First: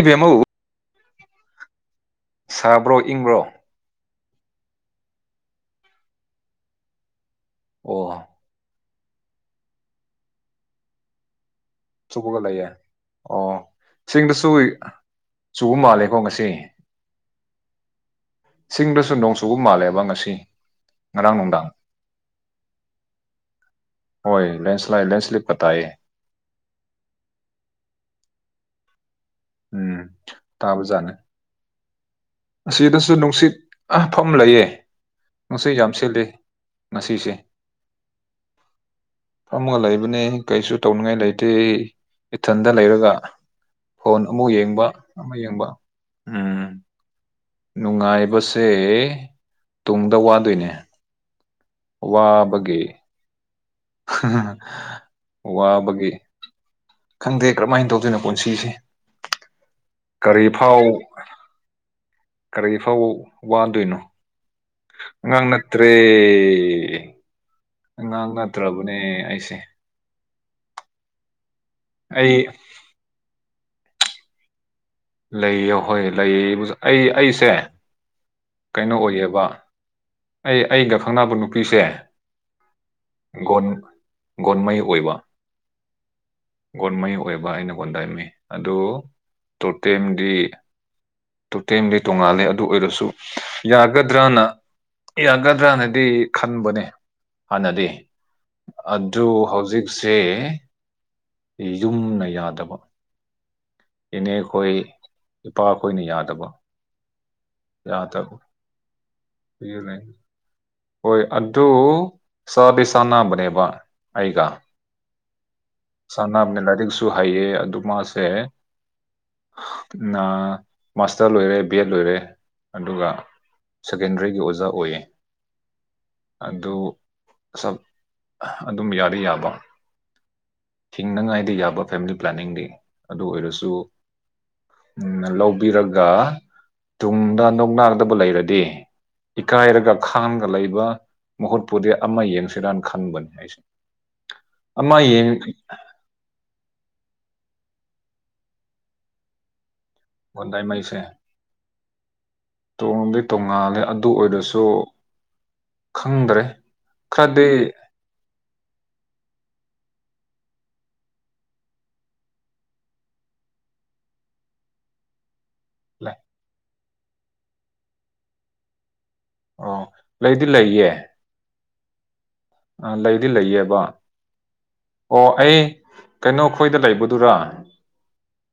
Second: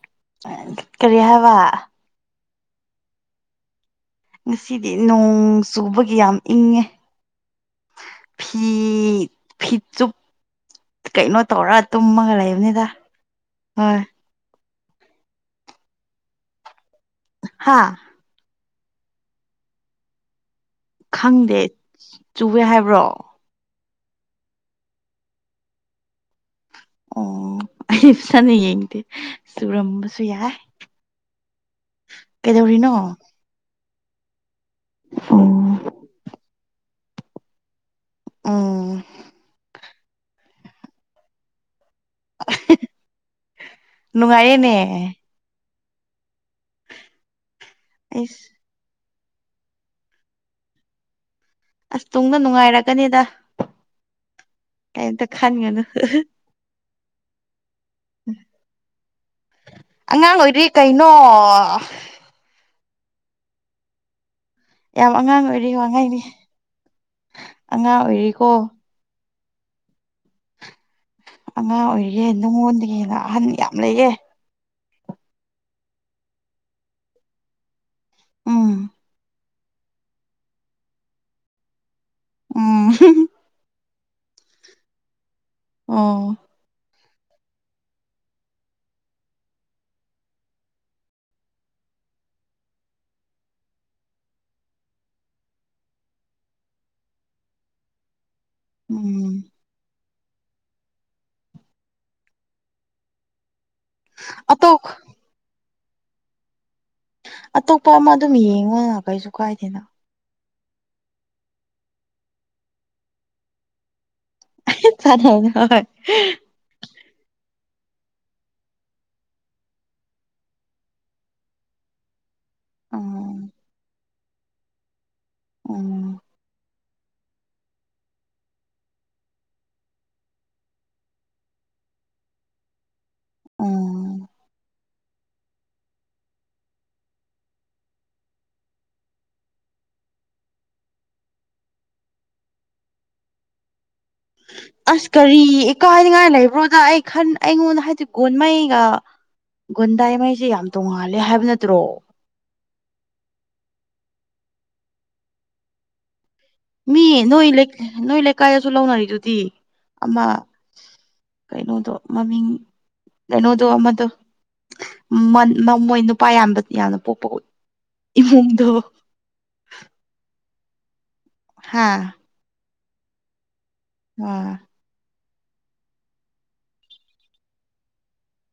ꯏꯕꯦꯝꯃꯧ ꯀꯔꯤ ꯍꯥꯏꯕ ꯁꯥꯕ꯭ꯔꯣ ꯏꯪꯕ꯭ꯔꯣ ꯉꯁꯤꯗꯤ ꯅꯣꯡ ꯆꯨꯕꯒꯤ ꯌꯥꯝ ꯏꯪꯉꯦ ꯑꯣ ꯐꯤ ꯐꯤꯖꯨꯞ ꯀꯩꯅꯣ ꯇꯧꯔ ꯇꯨꯝꯃꯒ ꯆꯨꯕꯒ ꯂꯩꯌꯦ ꯂꯩꯕꯅꯤꯗ ꯑꯣ ꯍꯣꯏ ꯆꯤꯡꯗꯁꯨ ꯆꯨꯕ ꯃꯥꯜꯂꯦꯀꯣ ꯉꯁꯤ ꯍꯥꯥ ꯆꯤꯡꯗꯁꯨ ꯅꯣꯡꯆꯨꯕ ꯃꯥꯜꯂꯦꯕ ꯉꯁꯤ ꯉꯔꯥꯡ ꯈꯪꯗꯦ ꯅꯨꯡꯗꯥꯡ ꯆꯨꯋꯦ ꯍꯥꯏꯕ꯭ꯔꯣ ꯍꯣꯏ ꯂꯦꯟꯁ ꯂꯥꯏꯠ ꯂꯦꯟꯁꯂꯤꯄ ꯀꯥ ꯇꯥꯏꯌꯦ ꯑꯣ ꯑꯩ [unintelligible] ꯌꯦꯡꯗꯦ ꯎꯝ ꯆꯨꯔꯝꯕꯁꯨ ꯌꯥꯏ [inaudible] ꯇꯥꯕꯖꯥꯠꯅꯦ ꯑꯁꯤꯗꯁꯨ ꯅꯨꯡꯁꯤꯠ ꯑ ꯐꯝ ꯂꯩꯌꯦ ꯅꯨꯡꯁꯤꯠ ꯎꯝ ꯌꯥꯝ ꯁꯤꯠꯂꯤ ꯉꯁꯤꯁꯤ ꯎꯝ ꯐꯝꯃꯒ ꯂꯩꯕꯅꯦ ꯀꯩꯁꯨ ꯇꯧꯅꯤꯡꯉꯥꯏ ꯂꯩꯇꯦ ꯏꯊꯟꯗ ꯂꯩꯔꯒ ꯐꯣꯟ ꯑꯃꯨꯛ ꯅꯨꯡꯉꯥꯏꯔꯦꯅꯦ ꯌꯦꯡꯕ ꯑꯃ ꯌꯦꯡꯕ ꯎꯝ ꯑꯩꯁ ꯅꯨꯡꯉꯥꯏꯕꯁꯦ ꯇꯨꯡꯗ ꯋꯥꯗꯣꯏꯅꯦ ꯑꯁ ꯇꯨꯡꯗ ꯋꯥꯕꯒꯤ ꯅꯨꯡꯉꯥꯏꯔꯛꯀꯅꯤꯗ ꯀꯩꯝꯇ ꯈꯟꯒꯅꯨ ꯋꯥꯕꯒꯤ ꯈꯪꯗꯦ ꯀꯔꯝꯍꯥꯏꯅ ꯇꯧꯗꯣꯏꯅꯣ ꯄꯨꯟꯁꯤꯁꯦ ꯑꯉꯥꯡ ꯀꯔꯤ ꯑꯣꯏꯔꯤ ꯐꯥꯎ ꯀꯩꯅꯣ ꯀꯔꯤ ꯐꯧ ꯋꯥꯗꯣꯏꯅꯣ ꯌꯥꯝ ꯑꯉꯥꯡ ꯑꯣꯏꯔꯤ ꯅꯠꯇ꯭ꯔꯦ ꯋꯥꯉꯥꯡꯗꯤ ꯑꯉꯥꯡ ꯅꯠꯇ꯭ꯔꯕꯅꯦ ꯑꯩꯁꯦ ꯑꯉꯥꯡ ꯑꯣꯏꯔꯤꯌꯦ ꯑꯩ ꯅꯉꯣꯟꯗꯒꯤ ꯍꯦꯟꯅ ꯑꯍꯟ ꯌꯥꯝ ꯂꯩꯌꯦ ꯂꯩꯌꯦ ꯍꯣꯏ ꯂꯩ ꯑꯩ ꯑꯩꯁꯦ ꯎꯝ ꯀꯩꯅꯣ ꯑꯣꯏꯌꯦꯕ ꯑꯩ ꯑꯩꯒ ꯈꯪꯅꯕ ꯅꯨꯄꯤꯁꯦ ꯎꯝ ꯒꯣꯟ ꯒꯣꯟꯃꯩ ꯑꯣꯏꯕ ꯑꯣ ꯒꯣꯟꯃꯩ ꯑꯣꯏꯕ ꯑꯩꯅꯒꯣꯟꯗꯥꯝꯃꯤ ꯑꯗꯨ ꯇꯣꯇꯦꯝꯗꯤ ꯇꯣꯇꯦꯝꯗꯦ ꯇꯣꯉꯥꯜꯂꯦ ꯑꯗꯨ ꯑꯣꯏꯔꯁꯨ ꯌꯥꯒꯗ꯭ꯔꯅ ꯌꯥꯒꯗ꯭ꯔꯅꯗꯤ ꯈꯟꯕꯅꯦ ꯍꯥꯟꯅꯗꯤ ꯑꯗꯨ ꯎꯝ ꯍꯧꯖꯤꯛ ꯁꯦ ꯌꯨꯝꯅ ꯌꯥꯗꯕ ꯏꯅꯦ ꯈꯣꯏ ꯑꯇꯣꯞ ꯏꯄꯥꯈꯣꯏꯅ ꯌꯥꯗꯕ ꯑꯇꯣꯞꯄ ꯑꯃ ꯑꯗꯨꯝ ꯌꯦꯡꯉꯣ ꯀꯩꯁꯨ ꯀꯥꯏꯗꯦꯅ ꯄꯤꯌꯨꯅꯦ ꯍꯣꯏ ꯑꯗꯨ ꯆꯥꯗꯤ ꯆꯥꯅꯕꯅꯦꯕ ꯑꯩꯒ ꯆꯥꯟꯅꯩꯅ ꯍꯣꯏ ꯁꯅꯥꯕꯅꯦ ꯂꯥꯏꯔꯤꯛꯁꯨ ꯍꯩꯌꯦ ꯑꯗꯨ ꯃꯥꯁꯦ ꯅ ꯃꯥꯁꯇꯔ ꯂꯣꯏꯔꯦ ꯕꯦꯠ ꯂꯣꯏꯔꯦ ꯑꯗꯨꯒ ꯎꯝ ꯁꯦꯀꯦꯟꯗ꯭ꯔꯤꯒꯤ ꯑꯣꯖꯥ ꯑꯣꯏꯌꯦ ꯎꯝ ꯑꯗꯨ ꯁꯞ ꯑꯗꯨꯝ ꯌꯥꯗꯤ ꯌꯥꯕ ꯊꯤꯡꯅꯉꯥꯏꯗꯤ ꯌꯥꯕ ꯐꯦꯃ꯭ꯂꯤ ꯄ꯭ꯂꯥꯅꯤꯡꯗꯤ ꯑꯗꯨ ꯑꯣꯏꯔꯁꯨ ꯎꯝ ꯎꯝ ꯂꯧꯕꯤꯔꯒ ꯇꯨꯡꯗ ꯅꯣꯛꯅꯥꯒꯗꯕ ꯂꯩꯔꯗꯤ ꯏꯀꯥꯏꯔꯒꯞ ꯈꯥꯡꯒ ꯂꯩꯕ ꯃꯍꯨꯠꯄꯨꯗꯤ ꯑꯃ ꯌꯦꯡꯁꯤꯔꯅ ꯈꯟꯕꯅꯤ ꯑꯩꯁꯦ ꯑꯃ ꯑꯁ ꯌꯦꯡ ꯀꯔꯤ ꯏꯀꯥꯏꯅꯤꯉꯥꯏ ꯂꯩꯕ꯭ꯔꯣꯗ ꯑꯩ ꯈꯟ ꯑꯩꯉꯣꯟꯗ ꯍꯥꯏꯗꯤ ꯒꯣꯟꯃꯩꯒ ꯒꯨꯟꯗꯥꯏꯃꯩꯁꯦ ꯌꯥꯝ ꯈꯣꯟꯗꯥꯏꯃꯩꯁꯦ ꯇꯣꯡꯉꯥꯜꯂꯦ ꯍꯥꯏꯕ ꯅꯠꯇ꯭ꯔꯣ ꯇꯣꯡꯗꯤ ꯇꯣꯡꯉꯥꯜꯂꯦ ꯑꯗꯨ ꯑꯣꯏꯔꯁꯨ ꯈꯪꯗ꯭ꯔꯦ ꯃꯤ ꯈꯔꯗꯤ ꯅꯣꯏ ꯂꯩ ꯅꯣꯏ ꯂꯩꯀꯥꯏꯒꯁꯨ ꯂꯧꯅꯔꯤꯗꯨꯗꯤ ꯑꯃꯥ ꯀꯩꯅꯣꯗꯣ ꯃꯃꯤꯡ ꯀꯩꯅꯣꯗꯣ ꯑꯃꯥꯗꯣ ꯃꯟ ꯃ ꯃꯣꯏ ꯂꯩ ꯅꯨꯄꯥ ꯌꯥꯝꯗ ꯌꯥꯝꯅ ꯄꯣꯛꯄ ꯏꯃꯨꯡꯗꯣ ꯑꯣ ꯂꯩꯗꯤ ꯂꯩꯌꯦ ꯍꯥꯥ ꯑ ꯂꯩꯗꯤ ꯂꯩꯌꯦꯕ ꯋ ꯑꯣ ꯑꯩ ꯀꯩꯅꯣ ꯈꯣꯏꯗ ꯂꯩꯕꯗꯨꯔꯥ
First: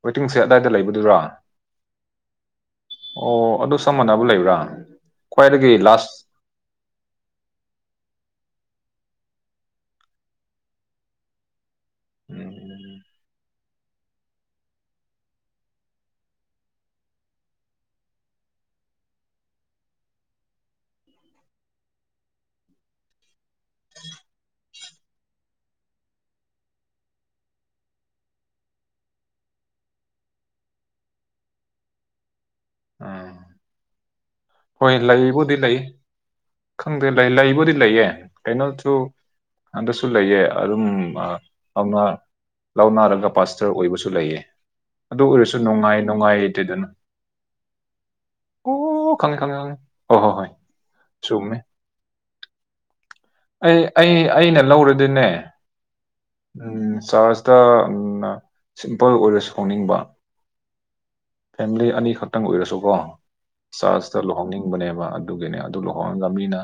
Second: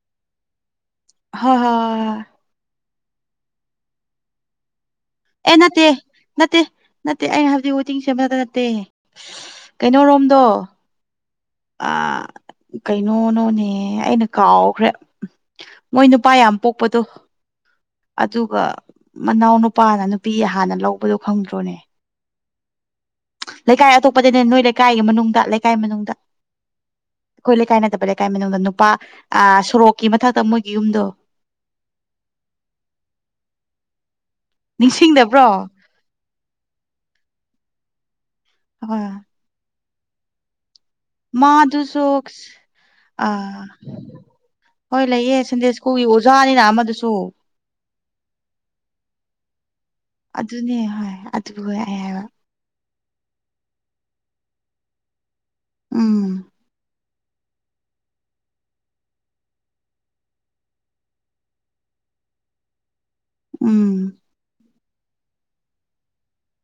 ꯋꯦꯇꯤꯡꯁꯦꯠ ꯑꯗꯥꯏꯗ ꯂꯩꯕ ꯍ-ꯍꯣꯏ ꯑꯣ ꯑꯗꯨ ꯁꯝ ꯃꯥꯟꯅꯕ ꯂꯩꯕ꯭ꯔꯥ ꯑꯦ ꯈ꯭ꯋꯥꯏꯗꯒꯤ ꯅꯠꯇꯦ ꯂꯥꯁ ꯅꯠꯇꯦ ꯅꯠꯇꯦ ꯑꯩꯅ ꯍꯧꯖꯤꯛ ꯋꯦꯇꯤꯡ ꯁꯦꯠ ꯃꯅꯥꯛꯗ ꯅꯠꯇꯦ ꯀꯩꯅꯣꯔꯣꯝꯗꯣ ꯑ ꯎꯝ ꯀꯩꯅꯣꯅꯣꯅꯦ ꯑꯩꯅ ꯀꯥꯎꯈ꯭ꯔꯦ ꯃꯣꯏ ꯅꯨꯄꯥ ꯌꯥꯝ ꯄꯣꯛꯄꯗꯣ ꯑꯗꯨꯒ ꯃꯅꯥꯎ ꯅꯨꯄꯥꯅ ꯅꯨꯄꯤ ꯍꯥꯟꯅ ꯂꯧꯕꯗꯣ ꯈꯪꯗ꯭ꯔꯣꯅꯦ ꯂꯩꯀꯥꯏ ꯑꯇꯣꯞꯄꯗꯅꯦ ꯅꯣꯏ ꯂꯩꯀꯥꯏꯒꯤ ꯃꯅꯨꯡꯗ ꯂꯩꯀꯥꯏ ꯃꯅꯨꯡꯗ ꯈꯣꯏ ꯂꯩꯀꯥꯏ ꯅꯠꯇꯕ ꯂꯩꯀꯥꯏ ꯃꯅꯨꯡꯗ ꯅꯨꯄꯥ ꯑꯥ ꯁꯣꯔꯣꯛꯀꯤ ꯃꯊꯛꯇ ꯃꯣꯏꯒꯤ ꯌꯨꯝꯗꯣ ꯑ ꯍꯣꯏ ꯅꯤꯡꯁꯤꯡꯗꯕ꯭ꯔꯣ ꯂꯩꯕꯨꯗꯤ ꯂꯩ ꯈꯪꯗꯦ ꯂꯩ ꯂꯩꯕꯨꯗꯤ ꯂꯩꯌꯦ ꯀꯩꯅꯣꯁꯨ ꯍꯣꯏ ꯑꯟꯗꯁꯨ ꯂꯩꯌꯦ ꯑꯔꯨꯝ ꯃꯥ ꯑꯃꯥ ꯃꯥꯗꯨꯁꯨ ꯂꯧꯅꯥꯔꯒ ꯑꯥ ꯄꯥꯁꯇꯔ ꯑꯣꯏꯕꯁꯨ ꯂꯩꯌꯦ ꯍꯣꯏ ꯑꯗꯨ ꯂꯩꯌꯦ ꯑꯣꯏꯔꯁꯨ ꯁꯟꯗꯦ ꯅꯨꯡꯉꯥꯏ ꯁ꯭ꯀꯨꯜꯒꯤ ꯑꯣꯖꯥꯅꯤꯅ ꯅꯨꯡꯉꯥꯏꯇꯦꯗꯅ ꯑꯃꯗꯨꯁꯨ ꯑꯣ ꯈꯪꯉꯦ ꯈꯪꯉꯦ ꯈꯪꯉꯦ ꯍꯣ-ꯍꯣ-ꯍꯣꯏ ꯑꯗꯨꯅꯦ ꯍꯣꯏ ꯆꯨꯝꯃꯦ ꯑꯗꯨꯒ ꯑꯩ ꯍꯥꯏꯕ ꯑꯩ ꯑꯩ ꯑꯩꯅ ꯂꯧꯔꯗꯤꯅꯦ ꯎꯝ ꯎꯝ ꯆꯥꯔꯖꯇ ꯎꯝꯅ ꯁꯤꯝꯄꯜ ꯑꯣꯏꯔ ꯁꯥꯎꯅꯤꯡꯕ ꯐꯦꯃ꯭ꯂꯤ ꯑꯅꯤꯈꯛꯇꯪ ꯑꯣꯏꯔꯁꯨꯀꯣ ꯎꯝ ꯆꯥꯔꯖꯇ ꯂꯨ ꯍꯣꯡꯅꯤꯡꯕꯅꯦꯕ ꯑꯗꯨꯒꯤꯅꯦ ꯑꯗꯨ ꯂꯨꯍꯣꯡꯉꯒ ꯃꯤꯅ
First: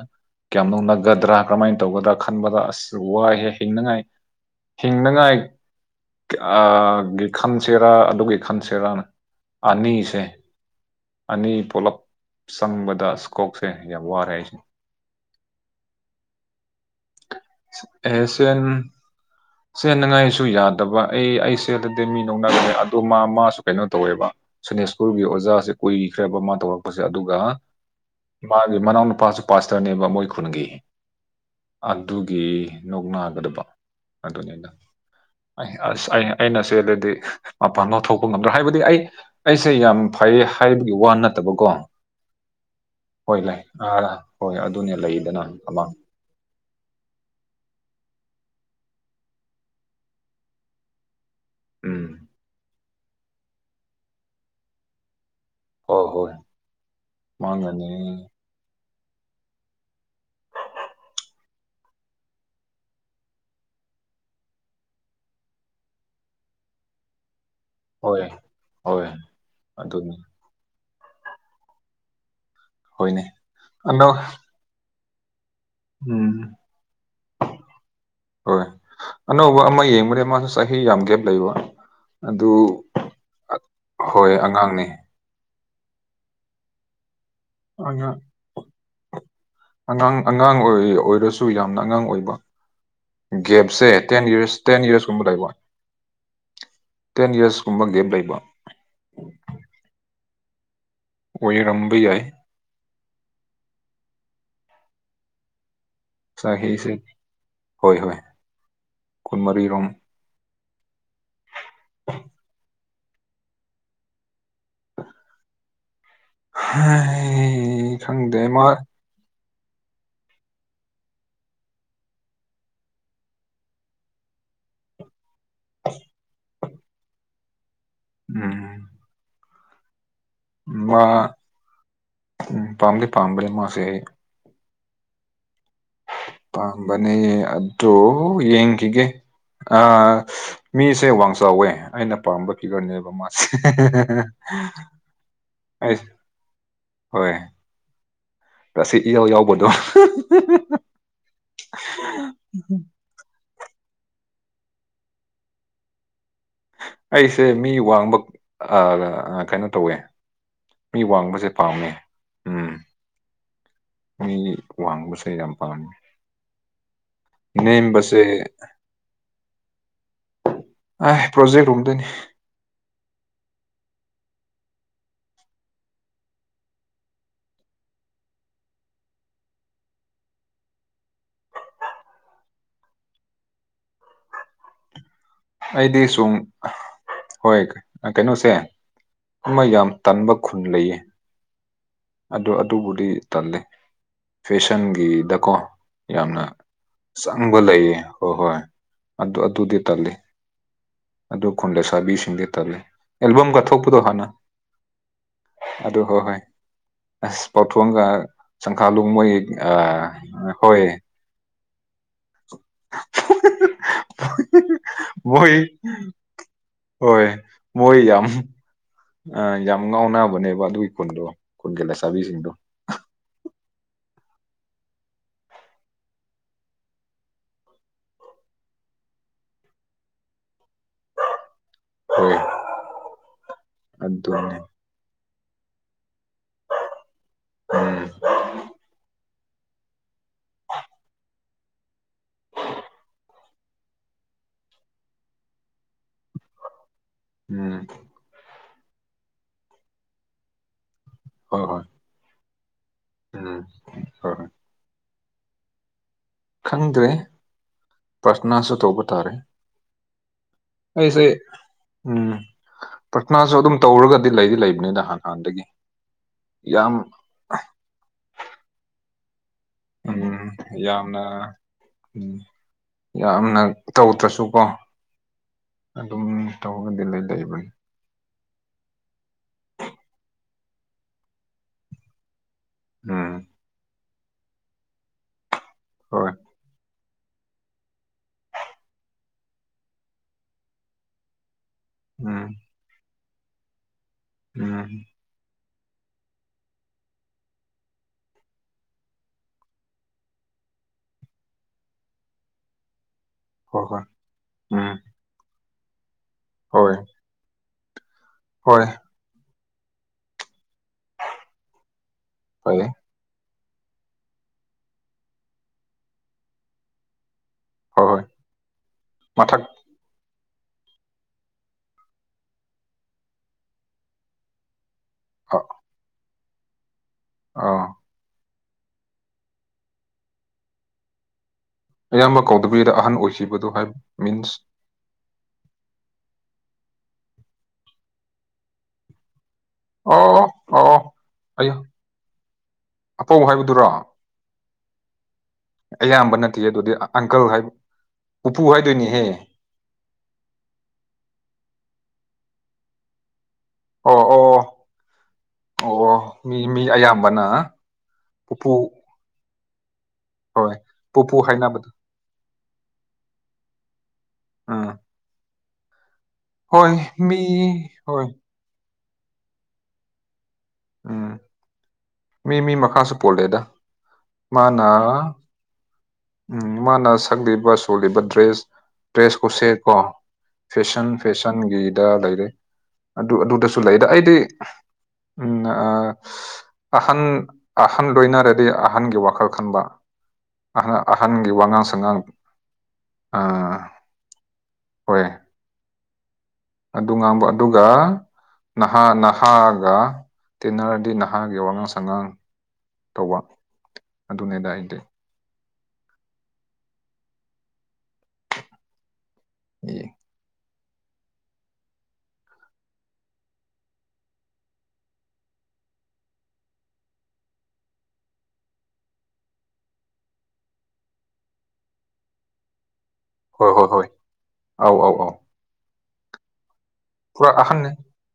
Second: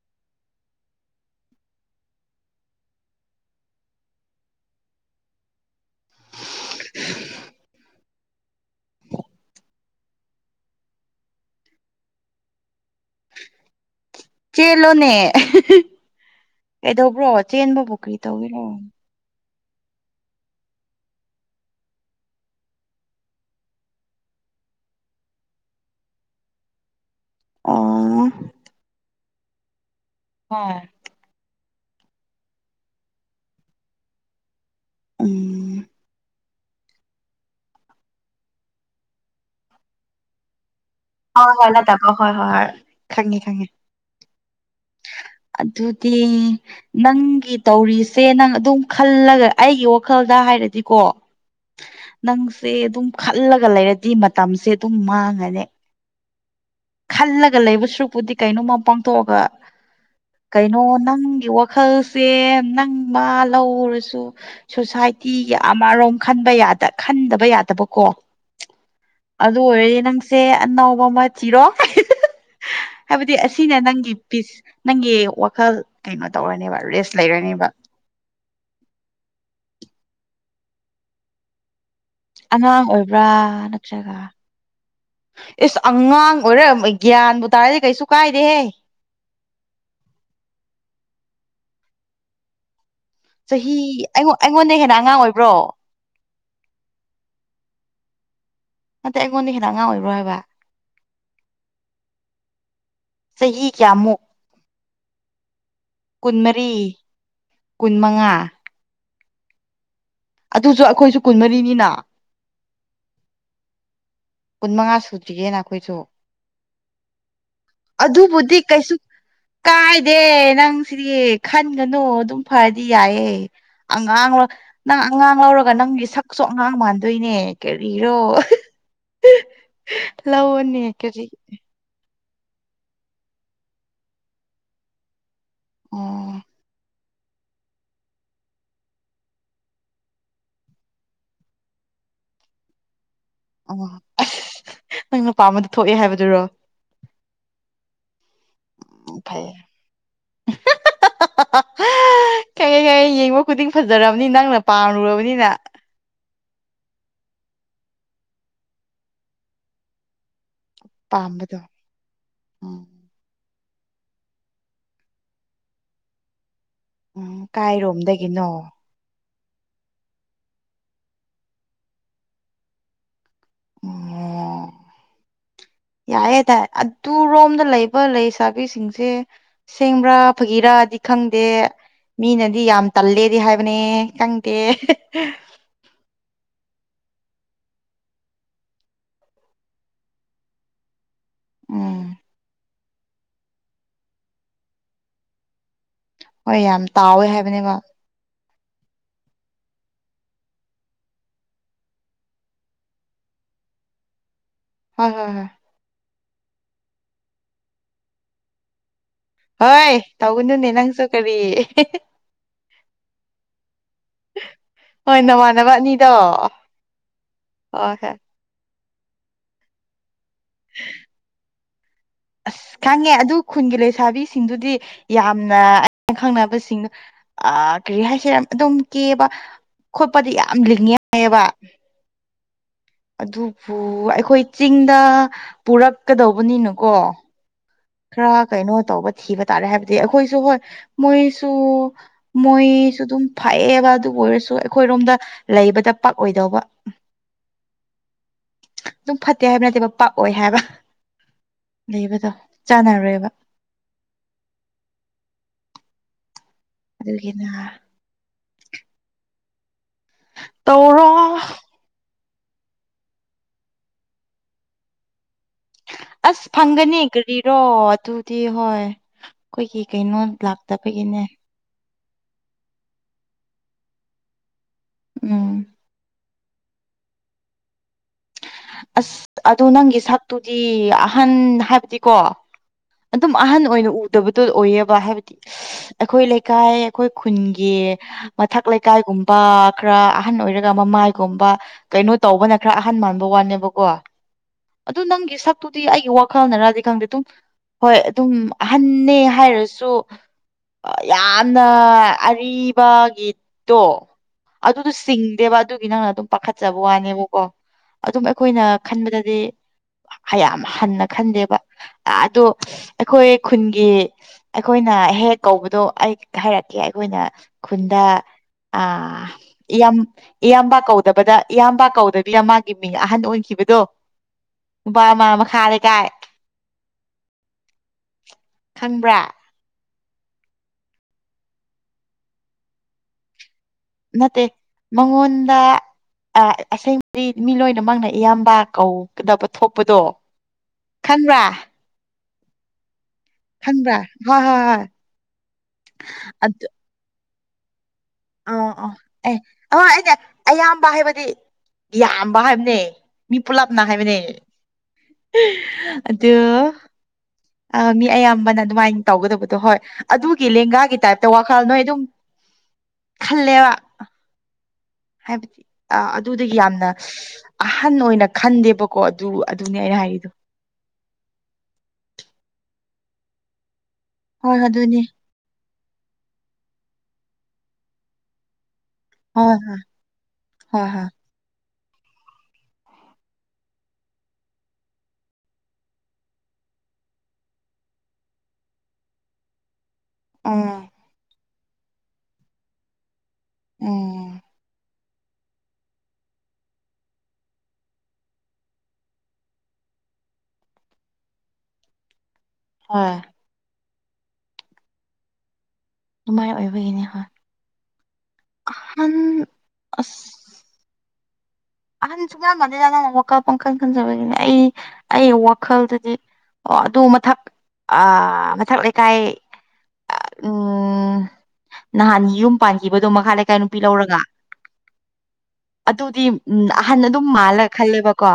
ꯀꯌꯥꯝ ꯅꯣꯛꯅꯒꯗ꯭ꯔꯥ ꯀꯃꯥꯏꯟ ꯇꯧꯒꯗ꯭ꯔꯥ ꯈꯟꯕꯗ ꯑꯁ ꯋꯥꯏꯍꯦ ꯍꯤꯡꯅꯉꯥꯏ ꯍꯤꯡꯅꯉꯥꯏ-ꯒꯤ ꯑꯥ ꯒꯤ ꯈꯟꯁꯦꯔꯥ ꯑꯗꯨꯒꯤ ꯈꯟꯁꯦꯔꯥꯅ ꯑꯅꯤꯁꯦ ꯑꯅꯤ ꯄꯨꯂꯞ ꯆꯪꯕꯗ ꯀꯣꯛꯁꯦ ꯌꯥꯝ ꯋꯥꯔꯦ ꯑꯩ ꯆꯦꯂꯣꯅꯦ ꯀꯩꯗꯧꯕ꯭ꯔꯣ ꯆꯦꯟꯕꯕꯨ ꯀ꯭ꯔꯤ ꯇꯧꯒ‌ꯦꯔꯣ ꯆ‌ꯦꯟꯅꯉꯥꯏꯁꯨ ꯌꯥꯗꯕ ꯑꯩ ꯑꯩ ꯆ‌ꯦꯜꯂꯗꯤ ꯃꯤ ꯅꯣꯛꯅꯒꯅ‌ꯦ ꯑꯗꯣ ꯃꯥ ꯃꯥꯁꯨ ꯀꯩꯅꯣ ꯇꯧꯋꯦꯕ ꯁ‌ꯦꯅꯦꯛ ꯁ꯭ꯀꯨꯜꯒꯤ ꯑꯣꯖꯥꯁꯦ ꯀꯨꯏꯈ꯭ꯔꯦꯕ ꯃꯥ ꯇꯧꯔꯛꯄꯁꯦ ꯑꯗꯨꯒ ꯑꯣ ꯃꯥꯒꯤ ꯃꯅꯥꯎ ꯅꯨꯨꯄꯥꯁꯨ ꯄꯥꯁꯇꯔꯅꯦꯕ ꯃꯣꯏ ꯈꯨꯟꯒꯤ ꯍꯣꯏ ꯑꯗꯨꯒꯤ ꯅꯣꯛꯅꯒꯗꯕ ꯑꯗꯨꯅꯤꯅ‌ꯦꯅ ꯑꯩ ꯎꯝ ꯑꯁ ꯑꯩ ꯑꯩꯅ ꯆꯦꯜꯂꯗꯤ ꯃꯄꯥꯟꯗ ꯊꯣꯛꯄ ꯉꯝꯗ꯭ꯔ‌ꯣ ꯍꯥꯏꯕꯗꯤ ꯑꯩ ꯑꯩꯁꯦ ꯌꯥꯝ ꯐꯩ ꯍꯥꯏꯕ ꯒꯤ ꯋꯥ ꯍꯣꯏ ꯅꯠꯇꯕꯀꯣ ꯍꯣꯏ ꯅꯠꯇꯕ ꯍꯣꯏ ꯍꯣꯏ ꯍꯣꯏ ꯈꯪꯉꯦ ꯍꯣꯏ ꯂꯩ ꯈꯪꯉꯦ ꯑꯥ ꯍꯣꯏ ꯑꯗꯨꯅꯦ ꯂꯩꯗꯅ ꯊꯃꯥꯡ ꯏ ꯅꯪꯒꯤ ꯇꯧꯔꯤꯁꯦ ꯅꯪ ꯑꯗꯨꯝ ꯈꯜꯂꯒ ꯑꯩꯒꯤ ꯋꯥꯈꯜꯗ ꯍꯥꯏꯔꯗꯤꯀꯣ ꯎꯝ ꯅꯪꯁꯦ ꯑꯗꯨꯝ ꯈꯜꯂꯒ ꯂꯩꯔꯗꯤ ꯃꯇꯝꯁꯦ ꯑꯗꯨꯝ ꯃꯥꯡꯉꯅꯦ ꯑꯣ ꯍꯣꯏ ꯈꯜꯂꯒ ꯃꯥꯡꯒꯅꯤ ꯂꯩꯕ ꯁꯔꯨꯛꯄꯨꯗꯤ ꯀꯩꯅꯣꯝꯃ ꯄꯥꯡꯊꯣꯛꯑꯒ ꯀꯩꯅꯣ ꯅꯪꯒꯤ ꯋꯥꯈꯜꯁꯦ ꯅꯪ ꯃꯥ ꯂꯧꯔꯁꯨ ꯁꯣꯁꯥꯏꯇꯤꯒꯤ ꯑꯃꯔꯣꯝ ꯈꯟꯕ ꯌꯥꯗ ꯈꯟꯗꯕ ꯌꯥꯗꯕ ꯀꯣ ꯍꯣꯏ ꯍꯣꯏ ꯑꯗꯨ ꯑꯣꯏꯔꯗꯤ ꯑꯗꯨꯅꯤ ꯅꯪꯁꯦ ꯑꯅꯧꯕ ꯑꯃ ꯊꯤꯔꯣ ꯍꯣꯏꯅꯦ ꯍꯥꯏꯕꯗꯤ ꯑꯁꯤꯅꯦ ꯑꯗꯣ ꯅꯪꯒꯤ ꯄꯤꯁ ꯅꯪꯒꯤ ꯋꯥꯈꯜ ꯀꯩꯅꯣ ꯎꯝ ꯇꯧꯔꯅꯦꯕ ꯔꯦꯁ ꯂꯩꯔꯅꯦꯕ ꯍꯣꯏ ꯑꯅꯧꯕ ꯑꯃ ꯌꯦꯡꯕꯅ‌ꯦ ꯃꯥꯁꯨ ꯆꯍꯤ ꯌꯥꯝ ꯒꯦꯞ ꯂꯩꯕ ꯑꯗꯨ ꯑꯉꯥꯡ ꯑꯣꯏꯕ꯭ꯔꯥ ꯅꯠꯇ꯭ꯔꯒ ꯍꯣꯏ ꯑꯉꯥꯡꯅꯦ ꯏꯁ ꯑꯉꯥꯡ ꯑꯣꯏꯔ ꯒ꯭ꯌꯥꯟꯕꯨ ꯇꯥꯔꯗꯤ ꯀꯩꯁꯨ ꯑꯉꯥꯡ ꯀꯥꯏꯗꯦꯍꯦ ꯑꯉꯥꯡ ꯑꯉꯥꯡ ꯑꯣꯏ ꯑꯣꯏꯔꯁꯨ ꯌꯥꯝꯅ ꯑꯉꯥꯡ ꯑꯣꯏꯕ ꯒꯦꯞꯁꯦ ꯆꯍꯤ ꯇꯦꯟ ꯑꯩꯉꯣꯟ ꯌꯔꯁ ꯑꯩꯉꯣꯟꯗ ꯇꯦꯟ ꯍꯦꯟꯅ ꯑꯉꯥꯡ ꯌꯔꯁꯀꯨꯝꯕ ꯂꯩꯕ ꯑꯣꯏꯕ꯭ꯔꯣ ꯇꯦꯟ ꯏꯌꯔꯁꯀꯨꯝꯕ ꯒꯦꯞ ꯂꯩꯕ ꯅꯠꯇꯦ ꯑꯩꯉꯣꯟꯗꯩ ꯍ‌ꯦꯟꯅ ꯑꯉꯥꯡ ꯑꯣꯏꯕ꯭ꯔꯣ ꯍꯥꯏꯕ ꯑꯣꯏꯔꯝꯕ ꯌꯥꯏ ꯆꯍꯤ ꯀꯌꯥꯃꯨꯛ ꯀꯨꯟꯃꯔꯤ ꯆꯍꯤꯁꯦ ꯀꯨꯟ ꯍꯣꯏ ꯍꯣꯏ ꯃꯉꯥ ꯀꯨꯟꯃꯔꯤꯔꯣꯝ ꯑꯗꯨꯁꯨ ꯑꯩꯈꯣꯏꯁꯨ ꯀꯨꯟꯃꯔꯤꯅꯤꯅ ꯀꯨꯟ ꯃꯉꯥ ꯁꯨꯗ꯭ꯔꯤꯌ‌ꯦꯅ ꯑꯈꯣꯏꯁꯨ ꯍꯩ ꯈꯪꯗꯦ ꯑꯗꯨꯕꯨꯗꯤ ꯃꯥ ꯀꯩꯁꯨ ꯀꯥꯏꯗꯦ ꯅꯪ ꯁꯤꯗꯤ ꯈꯟꯒꯅꯨ ꯑꯗꯨꯝ ꯐꯔꯗꯤ ꯌꯥꯏꯌꯦ ꯑꯉꯥꯡꯔ‌ꯣ ꯅꯪ ꯑꯉꯥꯡ ꯂꯧꯔꯒ ꯅꯪꯒꯤ ꯁꯛꯁꯨ ꯑꯉꯥꯡ ꯃꯥꯟꯗꯣꯏꯅꯦ ꯀꯔꯤꯔꯣ ꯎꯝ ꯂꯧꯑꯣꯅ‌ꯦ ꯃꯥ ꯀꯔꯤ ꯎꯝ ꯄꯥꯝꯗꯤ ꯄꯥꯝꯕꯅꯦ ꯃꯥꯁꯦ ꯑꯩ ꯑꯣ ꯄꯥꯝꯕꯅꯦ ꯑꯗ‌ꯣ ꯌꯦꯡꯈꯤꯒꯦ ꯑꯥ ꯃꯤꯁꯦ ꯋꯥꯡ ꯆꯥꯎꯋꯦ ꯑꯩꯅ ꯄꯥꯝꯕ ꯐꯤꯒꯔꯅꯦꯕ ꯃꯥ ꯑꯣ ꯑꯁ ꯅꯪꯅ ꯄꯥꯝꯕꯗꯣ ꯊꯣꯛꯑꯦ ꯑꯩ ꯍꯥꯏꯕꯗꯨꯔꯣ ꯍꯣꯏ ꯑꯁꯤ ꯏꯌꯥꯎ ꯐꯩ ꯌꯥꯎꯕꯗꯣ ꯀꯩ [unintelligible] ꯌ‌ꯦꯡꯉꯨ ꯈꯨꯗꯤꯡ ꯐꯖꯔꯕꯅꯤ ꯅꯪꯅ ꯄꯥꯝꯔꯨꯔꯕꯅꯤꯅ ꯑꯩꯁꯦ ꯃꯤ ꯋꯥꯡꯕ ꯑꯥ ꯀꯩꯅꯣ ꯇꯧꯋꯦ ꯃꯤ ꯋꯥꯡꯕꯁꯦ ꯄꯥꯝꯕꯗꯣ ꯄꯥꯝꯃ‌ꯦ ꯎꯝ ꯑꯩꯒꯤ ꯋꯥꯡꯕꯁꯦ ꯌꯥꯝ ꯄꯥꯝꯃꯦ ꯎꯝ ꯅꯦꯝꯕꯁꯦ ꯀꯥꯏꯔꯣꯝꯗꯒꯤꯅꯣ ꯑꯥꯏ ꯄ꯭ꯔꯣꯖꯦꯛ ꯔꯣꯝꯗꯣꯏꯅꯦ [inaudible] ꯌꯥꯌꯦ ꯇꯥꯏ ꯑꯗꯨꯔꯣꯝꯗ ꯂꯩꯕ ꯂꯩꯁꯥꯕꯤꯁꯤꯡꯁꯦ ꯁꯦꯡꯕ꯭ꯔꯥ ꯐꯥꯒꯤꯔꯗꯤ ꯈꯪꯗꯦ ꯃꯤꯅꯗꯤ ꯌꯥꯝ ꯇꯜꯂꯦꯗꯤ ꯍꯥꯏꯕꯅꯦ ꯈꯪꯗꯦ ꯑꯩꯗꯤ ꯁꯨꯡ ꯍꯣꯏ ꯑ ꯀꯩꯅꯣꯁꯦ ꯑꯃ ꯌꯥꯝ ꯇꯟꯕ ꯈꯨꯟ ꯂꯩꯌꯦ ꯎꯝ ꯑꯗꯣ ꯑꯗꯨꯕꯨꯗꯤ ꯇꯜꯂꯦ ꯐꯦꯁꯟꯒꯤꯗꯀꯣ ꯌꯥꯝꯅ ꯍꯣꯏ ꯌꯥꯝ ꯇꯥꯎꯋꯦ ꯆꯪꯕ ꯍꯥꯏꯕꯅꯦꯕ ꯂꯩꯌꯦ ꯍꯣ ꯍꯣꯏ ꯑꯗꯨ ꯑꯗꯨꯗꯤ ꯇꯜꯂꯦ ꯑꯗꯨ ꯈꯨꯟ ꯂꯩꯁꯥꯕꯤꯁꯤꯡꯗꯤ ꯇꯜꯂꯦ ꯑꯦꯜꯕꯝ ꯀꯠꯊꯣꯛꯄꯗꯣ ꯍꯥꯟꯅ ꯍ ꯍ ꯍ ꯑꯗꯨ ꯍꯣꯏ ꯍꯣꯏ ꯑꯁ ꯄꯥꯎꯊꯣꯛꯒ ꯁꯪꯈꯥ ꯂꯣꯡ ꯃꯣꯏ ꯍꯣꯏ ꯇꯧꯒꯅꯨꯅꯦ ꯍꯣꯏ ꯅꯪꯁꯨ ꯀꯔꯤ [unintelligible] ꯍꯣꯏ ꯃꯣꯏ ꯅꯃꯥꯟꯅꯕ ꯑꯅꯤꯗꯣ ꯍꯣꯏ ꯍꯣꯏ ꯃꯣꯏ ꯍꯣꯏ ꯌꯥꯝ ꯑ ꯌꯥꯝ ꯉꯥꯎꯅꯕꯅꯦꯕ ꯑꯗꯨꯒꯤ ꯈꯨꯟꯗꯣ ꯈꯨꯟꯒꯤ ꯂꯁꯥꯕꯤꯁꯤꯡꯗꯣ ꯑꯁ ꯈꯪꯉꯦ ꯑꯗꯨ ꯈꯨꯟꯒꯤ ꯂꯩꯁꯥꯕꯤꯁꯤꯡꯗꯨꯗꯤ ꯌꯥꯝꯅ ꯑ ꯈꯪꯅꯕꯁꯤꯡꯅ ꯑ ꯀꯔꯤ ꯍꯥꯏꯁꯤꯔꯦ ꯑꯗꯨꯝ ꯀꯦꯕ ꯈꯣꯠꯄꯗꯤ ꯌꯥꯝ ꯂꯤꯡꯉꯦ ꯍꯥꯏꯌꯦꯕ ꯎꯝ ꯑꯗꯨꯕꯨ ꯑꯩꯈꯣꯏ ꯆꯤꯡꯗ ꯄꯨꯔꯛꯀꯗꯧꯕꯅꯤꯅꯀꯣ ꯎꯝ ꯈꯔ ꯀꯩꯅꯣ ꯇꯧꯕ ꯊꯤꯕ ꯇꯥꯔꯦ ꯍꯥꯏꯕꯗꯤ ꯑꯈꯣꯏꯁꯨ ꯍꯣꯏ ꯃꯣꯏꯁꯨ ꯃꯣꯏꯁꯨ ꯑꯗꯨꯝ ꯐꯛꯑꯦꯕ ꯑꯗꯨ ꯑꯣꯏꯔꯁꯨ ꯑꯩꯈꯣꯏꯔꯣꯝꯗ ꯂꯩꯕꯗ ꯄꯥꯛ ꯑꯣꯏꯗꯧꯕ ꯎꯝ ꯑꯗꯨꯝ ꯐꯠꯇꯦ ꯍꯥꯏꯕ ꯅꯠꯇꯦꯕ ꯄꯥꯛ ꯑꯣꯏ ꯍꯥꯏꯕ ꯍꯣꯏ ꯍꯣꯏ ꯂꯩꯕꯗꯣ ꯆꯥꯟꯅꯔꯣꯏꯕ ꯎꯝ ꯍꯣꯏ ꯍꯣꯏ ꯈꯪꯗ꯭ꯔꯦꯍꯦ ꯑꯗꯨꯒꯤꯅ ꯄ꯭ꯔꯁꯅꯥꯁꯨ ꯇꯧꯕ ꯇꯥꯔꯦ ꯇꯧꯔꯣ ꯑꯩꯁꯦ ꯎꯝ ꯄ꯭ꯔꯊꯅꯥꯖꯨ ꯑꯗꯨꯝ ꯇꯧꯔꯒꯗꯤ ꯂꯩꯗꯤ ꯂꯩꯕꯅꯤꯗ ꯍꯥꯟ ꯍꯥꯟꯅꯗꯒꯤ ꯑꯁ ꯐꯪꯒꯅꯤ ꯀꯔꯥꯔꯤꯔꯣ ꯑꯗꯨꯗꯤ ꯍꯣꯏ ꯈꯣꯏꯒꯤ ꯀꯩꯅꯣ ꯎꯝ ꯂꯥꯛꯇꯕꯒꯤꯅꯦ ꯌꯥꯝꯅ ꯎꯝ ꯌꯥꯝꯅ ꯇꯧꯗ꯭ꯔꯁꯨꯀꯣ ꯎꯝ ꯑꯗꯨꯝ ꯇꯧꯒꯗꯤ ꯂꯩ ꯂꯩꯕꯅꯤ ꯑꯁ ꯑꯗꯣ ꯅꯪꯒꯤ ꯁꯛꯇꯨꯗꯤ ꯑꯍꯟ ꯍꯥꯏꯕꯗꯤꯀꯣ ꯎꯝ ꯑꯗꯨꯝ ꯑꯍꯟ ꯑꯣꯏꯅ ꯎꯗꯕꯗꯣ ꯑꯣꯏꯌꯦꯕ ꯍꯥꯏꯕꯗꯤ ꯑꯩꯈꯣꯏ ꯍꯣꯏ ꯂꯩ ꯀꯥꯏꯌꯦ ꯑꯩꯈꯣꯏ ꯈꯨꯟꯒꯤ ꯃꯊꯛ ꯂꯩꯀꯥꯏꯒꯨꯝꯕ ꯈꯔ ꯑꯍꯟ ꯑꯣꯏꯔꯒ ꯃꯃꯥꯏꯒꯨꯝꯕ ꯀꯩꯅꯣ ꯎꯝ ꯇꯧꯕꯅ ꯈꯔ ꯑꯍꯟ ꯃꯥꯟꯕ ꯋꯥꯅꯦꯕꯀꯣ ꯎꯝ ꯑꯗꯨ ꯅꯪꯒꯤ ꯁꯞ ꯇꯨꯗꯤ ꯑꯩꯒꯤ ꯋꯥꯈꯜꯅꯔꯗꯤ ꯈꯪꯗꯦ ꯇꯨꯝ ꯍꯣꯏ ꯑꯗꯨꯝ ꯑꯍꯟꯅꯦ ꯍꯥꯏꯔꯁꯨ ꯌꯥꯝꯅ ꯑꯔꯤꯕꯒꯤ ꯇꯣ ꯍꯣꯏ ꯍꯣꯏ ꯑꯗꯨꯗꯣ ꯎꯝ ꯁꯤꯡꯗꯦꯕ ꯑꯗꯨꯒꯤ ꯅꯪꯅ ꯑꯗꯨꯝ ꯄꯥꯈꯠꯆꯕ ꯍꯣꯏ ꯋꯥꯅꯦꯕꯀꯣ ꯑꯗꯨꯝ ꯑꯩꯈꯣꯏꯅ ꯍꯣꯏ ꯈꯟꯕꯗꯗꯤ ꯌꯥꯝ ꯍꯟꯅ ꯈꯟꯗꯦꯕ ꯑꯗꯣ ꯐꯩꯌꯦ ꯑꯩꯈꯣꯏ ꯈꯨꯟꯒꯤ ꯑꯩꯈꯣꯏꯅ ꯍꯦꯛ ꯀꯧꯕꯗꯣ ꯑꯩ ꯍꯥꯏꯔꯛꯀꯦ ꯑꯩꯈꯣꯏꯅ ꯈꯨꯟꯗ ꯍꯣꯏ ꯍꯣꯏ ꯑ ꯃꯊꯛ ꯏꯌꯝ ꯏꯌꯥꯝꯕ ꯀꯧꯗꯕꯗ ꯏꯌꯥꯝꯕ ꯀꯧꯗꯕꯤꯅ ꯃꯥꯒꯤ ꯃꯤꯡ ꯑꯍꯟ ꯑꯣꯏꯈꯤꯕꯗꯣ ꯕꯃꯥ ꯃꯈꯥ ꯂꯩꯀꯥꯏ ꯑ ꯈꯪꯕ꯭ꯔꯥ ꯑꯌꯥꯝꯕ ꯀꯧꯗꯕꯤꯗ ꯑꯍꯟ ꯑꯣꯏꯈꯤꯕꯗꯣ ꯍꯥꯏ ꯅꯠꯇꯦ ꯃꯉꯣꯟꯗ ꯑꯁꯦꯡꯕꯔꯤ ꯃꯤ ꯂꯣꯏꯅꯃꯛꯅ ꯏꯌꯥꯝꯕ ꯀꯧ ꯀꯗꯕ ꯊꯣꯛꯄꯗꯣ ꯑꯣ ꯑꯣ ꯈꯟꯕ꯭ꯔꯥ ꯑꯌꯥ ꯑꯄꯧ ꯍꯥꯏꯕꯗꯨꯔꯣ ꯈꯪꯕ꯭ꯔꯥ ꯍꯣꯏ ꯍꯣꯏ ꯍꯣꯏ ꯑꯌꯥꯝꯕ ꯅꯠꯇꯦ ꯑꯗꯨꯗꯤ ꯑꯪꯀꯜ ꯍꯥꯏꯕ ꯑ ꯄꯨꯄꯨ ꯑ ꯍꯥꯏꯗꯣꯏꯅꯤꯍꯦ ꯑꯦ ꯑꯣꯏ ꯑꯩꯅꯦ ꯑꯌꯥꯝꯕ ꯍꯥꯏꯕꯗꯤ ꯌꯥꯝꯕ ꯍꯥꯏꯕꯅꯦ ꯃꯤ ꯄꯨꯣꯂꯞꯅ ꯍꯥꯏꯕꯅꯦ ꯑꯣ ꯑꯣ ꯑꯣ ꯑꯣ ꯑꯗꯨ ꯃꯤ ꯃꯤ ꯑꯌꯥꯝꯕꯅ ꯑ ꯃꯤ ꯑꯌꯥꯝꯕꯅ ꯄꯨꯄꯨ ꯑꯗꯨꯃꯥꯏꯅ ꯇꯧꯒꯗꯕꯗꯣ ꯍꯣꯏ ꯑꯗꯨꯒꯤ ꯍꯣꯏ ꯂꯦꯡꯒꯥꯒꯤ ꯇꯥꯏꯞꯇ ꯄꯨꯄꯨ ꯋꯥꯈꯜ ꯅꯣꯏ ꯍꯥꯏꯅꯕꯗꯣ ꯑꯗꯨꯝ ꯈꯜꯂꯦꯕ ꯎꯝ ꯍꯥꯏꯕꯗꯤ ꯑꯗꯨꯗꯒꯤ ꯌꯥꯝꯅ ꯍꯣꯏ ꯃꯤ ꯑꯍꯟ ꯑꯣꯏꯅ ꯍꯣꯏ ꯈꯟꯗꯦꯕ ꯀꯣ ꯑꯗꯨ ꯑꯗꯨꯅꯦ ꯑꯩꯅ ꯍꯥꯏꯔꯤꯗꯣ ꯎꯝ ꯃꯤ- ꯃꯤ ꯃꯈꯥꯁꯨ ꯄꯣꯜꯂꯦꯗ ꯍꯣꯏ ꯃꯥꯅ ꯑꯗꯨꯅꯦ ꯎꯝ ꯃꯥꯅ ꯁꯛꯂꯤꯕ ꯁꯣꯜꯂꯤꯕ ꯗ꯭ꯔꯦꯁ ꯍꯣꯏ ꯗ꯭ꯔꯦꯁꯈꯨꯁꯦꯠꯀꯣ ꯍꯣꯏ ꯍꯣꯏ ꯐꯦꯁꯟ ꯍꯣꯏ ꯐꯦꯁꯟꯒꯤꯗ ꯂꯩꯔꯦ ꯑꯗꯨ ꯑꯗꯨꯗꯁꯨ ꯂꯩ ꯑꯗ ꯑꯩꯗꯤ ꯎꯝ ꯑ ꯑꯍꯟ - ꯑꯍꯟ ꯂꯣꯏꯅꯔꯗꯤ ꯑꯍꯟꯒꯤ ꯋꯥꯈꯜ ꯈꯟꯕ ꯎꯝ ꯑꯍꯟꯒꯤ ꯋꯥꯉꯥꯡ ꯁꯉꯥꯡ ꯑ ꯎꯝ ꯍꯣꯏ ꯑꯗꯨ ꯉꯥꯡꯕ ꯑꯗꯨꯒ ꯅꯍꯥ ꯅꯍꯥꯒ ꯇꯤꯟꯅꯔꯗꯤ ꯅꯍꯥꯒꯤ ꯋꯥꯉꯥꯡ ꯁꯉꯥꯡ ꯍ [unintelligible] ꯇꯧꯕ ꯑꯗꯨꯅꯦꯗ ꯑꯩꯗꯤ ꯗꯨꯃꯥꯏ ꯑꯣꯏꯕꯒꯤꯅꯤ ꯍꯣꯏ ꯑꯍꯟ ꯑꯁ ꯑꯍꯟ ꯁꯨꯡ ꯌꯥꯝꯃꯥꯟꯗꯦ ꯅꯪꯅ ꯋꯥꯈꯜ ꯄꯥꯡꯈꯜ ꯈꯟꯖꯕꯒꯤꯅꯦ ꯑꯩ -ꯑꯩ ꯋꯥꯈꯜꯗꯗꯤ ꯑꯣ ꯑꯗꯨ ꯃꯊꯛ ꯑ ꯃꯊꯛ ꯂꯩꯀꯥꯏ ꯎꯝ ꯅꯍꯥꯟꯒꯤ ꯌꯨꯝ ꯄꯥꯟꯈꯤꯕꯗꯣ ꯃꯈꯥ ꯂꯩ ꯆꯥ ꯍꯣꯏ ꯅꯨꯄꯤ ꯍꯣꯏ ꯍꯣꯏ ꯂꯧꯔꯒ ꯑꯧ ꯑꯧ ꯑꯧ ꯑꯗꯨꯗꯤ ꯎꯝ ꯑꯍꯥꯟ ꯑꯗꯨꯝ ꯄꯨꯔꯥ ꯃꯥꯜꯂ ꯑꯍꯟꯅꯦ ꯈꯜꯂꯦꯕꯀꯣ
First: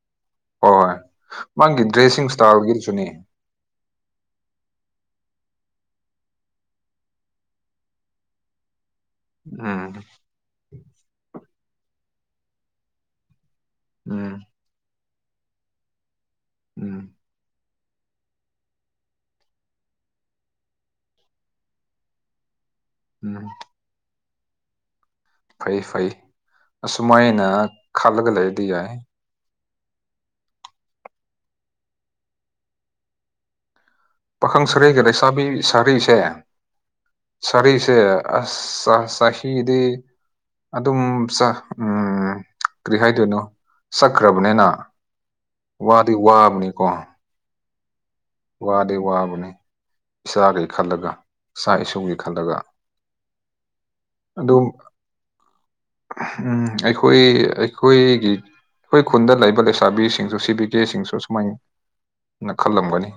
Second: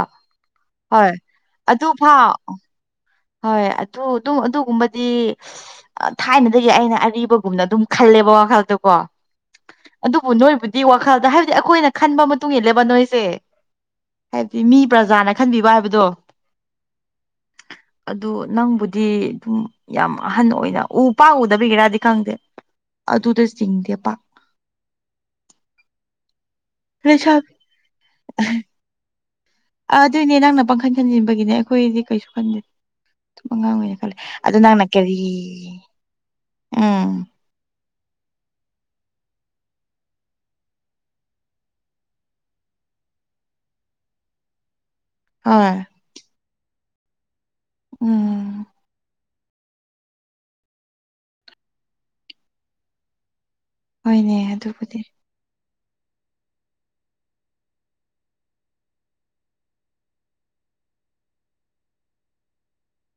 ꯍꯣꯏ ꯃꯥꯒꯤ ꯑꯗꯨ ꯗ꯭ꯔꯦꯁꯤꯡ ꯐꯥꯎ ꯏꯁꯇꯥꯏꯜꯒꯤꯗꯨꯁꯨꯅꯦ ꯍꯣꯏ ꯑꯗꯨ- ꯑꯗꯨ ꯑꯗꯨꯒꯨꯝꯕꯗꯤ ꯊꯥꯏꯅꯗꯒꯤ ꯑꯩꯅ ꯑꯔꯤꯕꯒꯨꯝꯅ ꯑꯗꯨꯝ ꯈꯜꯂꯦꯕ ꯋꯥꯈꯜꯗꯨ ꯀꯣ ꯎꯝ ꯑꯗꯨꯕꯨ ꯅꯣꯏꯕꯨꯗꯤ ꯋꯥꯈꯜꯗ ꯍꯥꯏꯕꯗꯤ ꯑꯩꯈꯣꯏꯅ ꯈꯟꯕ ꯃꯇꯨꯡ ꯏꯜꯂꯦꯕ ꯅꯣꯏꯁꯦ ꯎꯝ ꯍꯥꯏꯕꯗꯤ ꯃꯤ ꯄ꯭ꯔꯖꯥꯅ ꯈꯟꯕꯤꯕ ꯍꯥꯏꯕꯗꯣ ꯎꯝ ꯑꯗꯨ ꯅꯪꯕꯨꯗꯤ ꯑꯗꯨꯝ ꯌꯥꯝ ꯑꯍꯟ ꯑꯣꯏꯅ ꯎ ꯄꯥꯛꯎꯗꯕꯤꯒꯤꯔꯗꯤ ꯈꯪꯗꯦ ꯑꯗꯨꯗ ꯎꯝ ꯆꯤꯡꯗꯦ ꯄꯥꯛ ꯐꯩ ꯐꯩ ꯑꯁꯨꯃꯥꯏꯅ ꯂꯩꯁꯥꯕꯤ ꯈꯜꯂꯒ ꯂꯩꯔꯗꯤ ꯌꯥꯏ ꯑꯥ ꯑꯗꯨꯏꯅꯦ ꯅꯪꯅ ꯄꯪꯈꯟ ꯈꯟꯖꯤꯟꯕꯒꯤꯅꯦ ꯑꯩꯈꯣꯏꯗꯤ ꯀꯩꯁꯨ ꯈꯟꯗꯦ ꯗꯨꯝ ꯑꯉꯥꯡ ꯑꯣꯏꯅ ꯈꯜꯂꯦ ꯑꯗꯣ ꯄꯥꯈꯪ ꯅꯪꯅ ꯁꯔꯩꯒ ꯀꯔꯤ ꯂꯩꯁꯥꯕꯤ ꯎꯝ ꯁꯔꯤꯁꯦ ꯑꯁ ꯑꯥ ꯆꯍꯤꯗꯤ ꯑꯗꯨꯝ ꯆꯥ ꯎꯝ ꯀꯔꯤ ꯍꯥꯏꯗꯣꯏꯅꯣ ꯁꯛꯈ꯭ꯔꯥꯕꯅꯦꯅ ꯎꯝ ꯋꯥꯗꯤ ꯋꯥꯕꯅꯤꯀꯣ ꯎꯝ ꯋꯥꯗꯤ ꯋꯥꯕꯅꯤ ꯏꯆꯥꯒꯤ ꯈꯜꯂꯒ ꯏꯆꯥ ꯏꯁꯨꯒꯤ ꯈꯜꯂꯒ ꯍꯣꯏꯅꯦ ꯑꯗꯨꯝ ꯑꯗꯨꯕꯨꯗꯤ ꯎꯝ ꯑꯩꯈꯣꯏ ꯑꯩꯈꯣꯏꯒꯤ ꯑꯩꯈꯣꯏ ꯈꯨꯟꯗ ꯂꯩꯕ ꯂꯩꯁꯥꯕꯤꯁꯤꯡꯁꯨ ꯁꯤ ꯕꯤ ꯗꯔꯦꯁꯁꯤꯡꯁꯨ ꯁꯨꯃꯥꯏꯅ ꯈꯜꯂꯝꯒꯅꯤ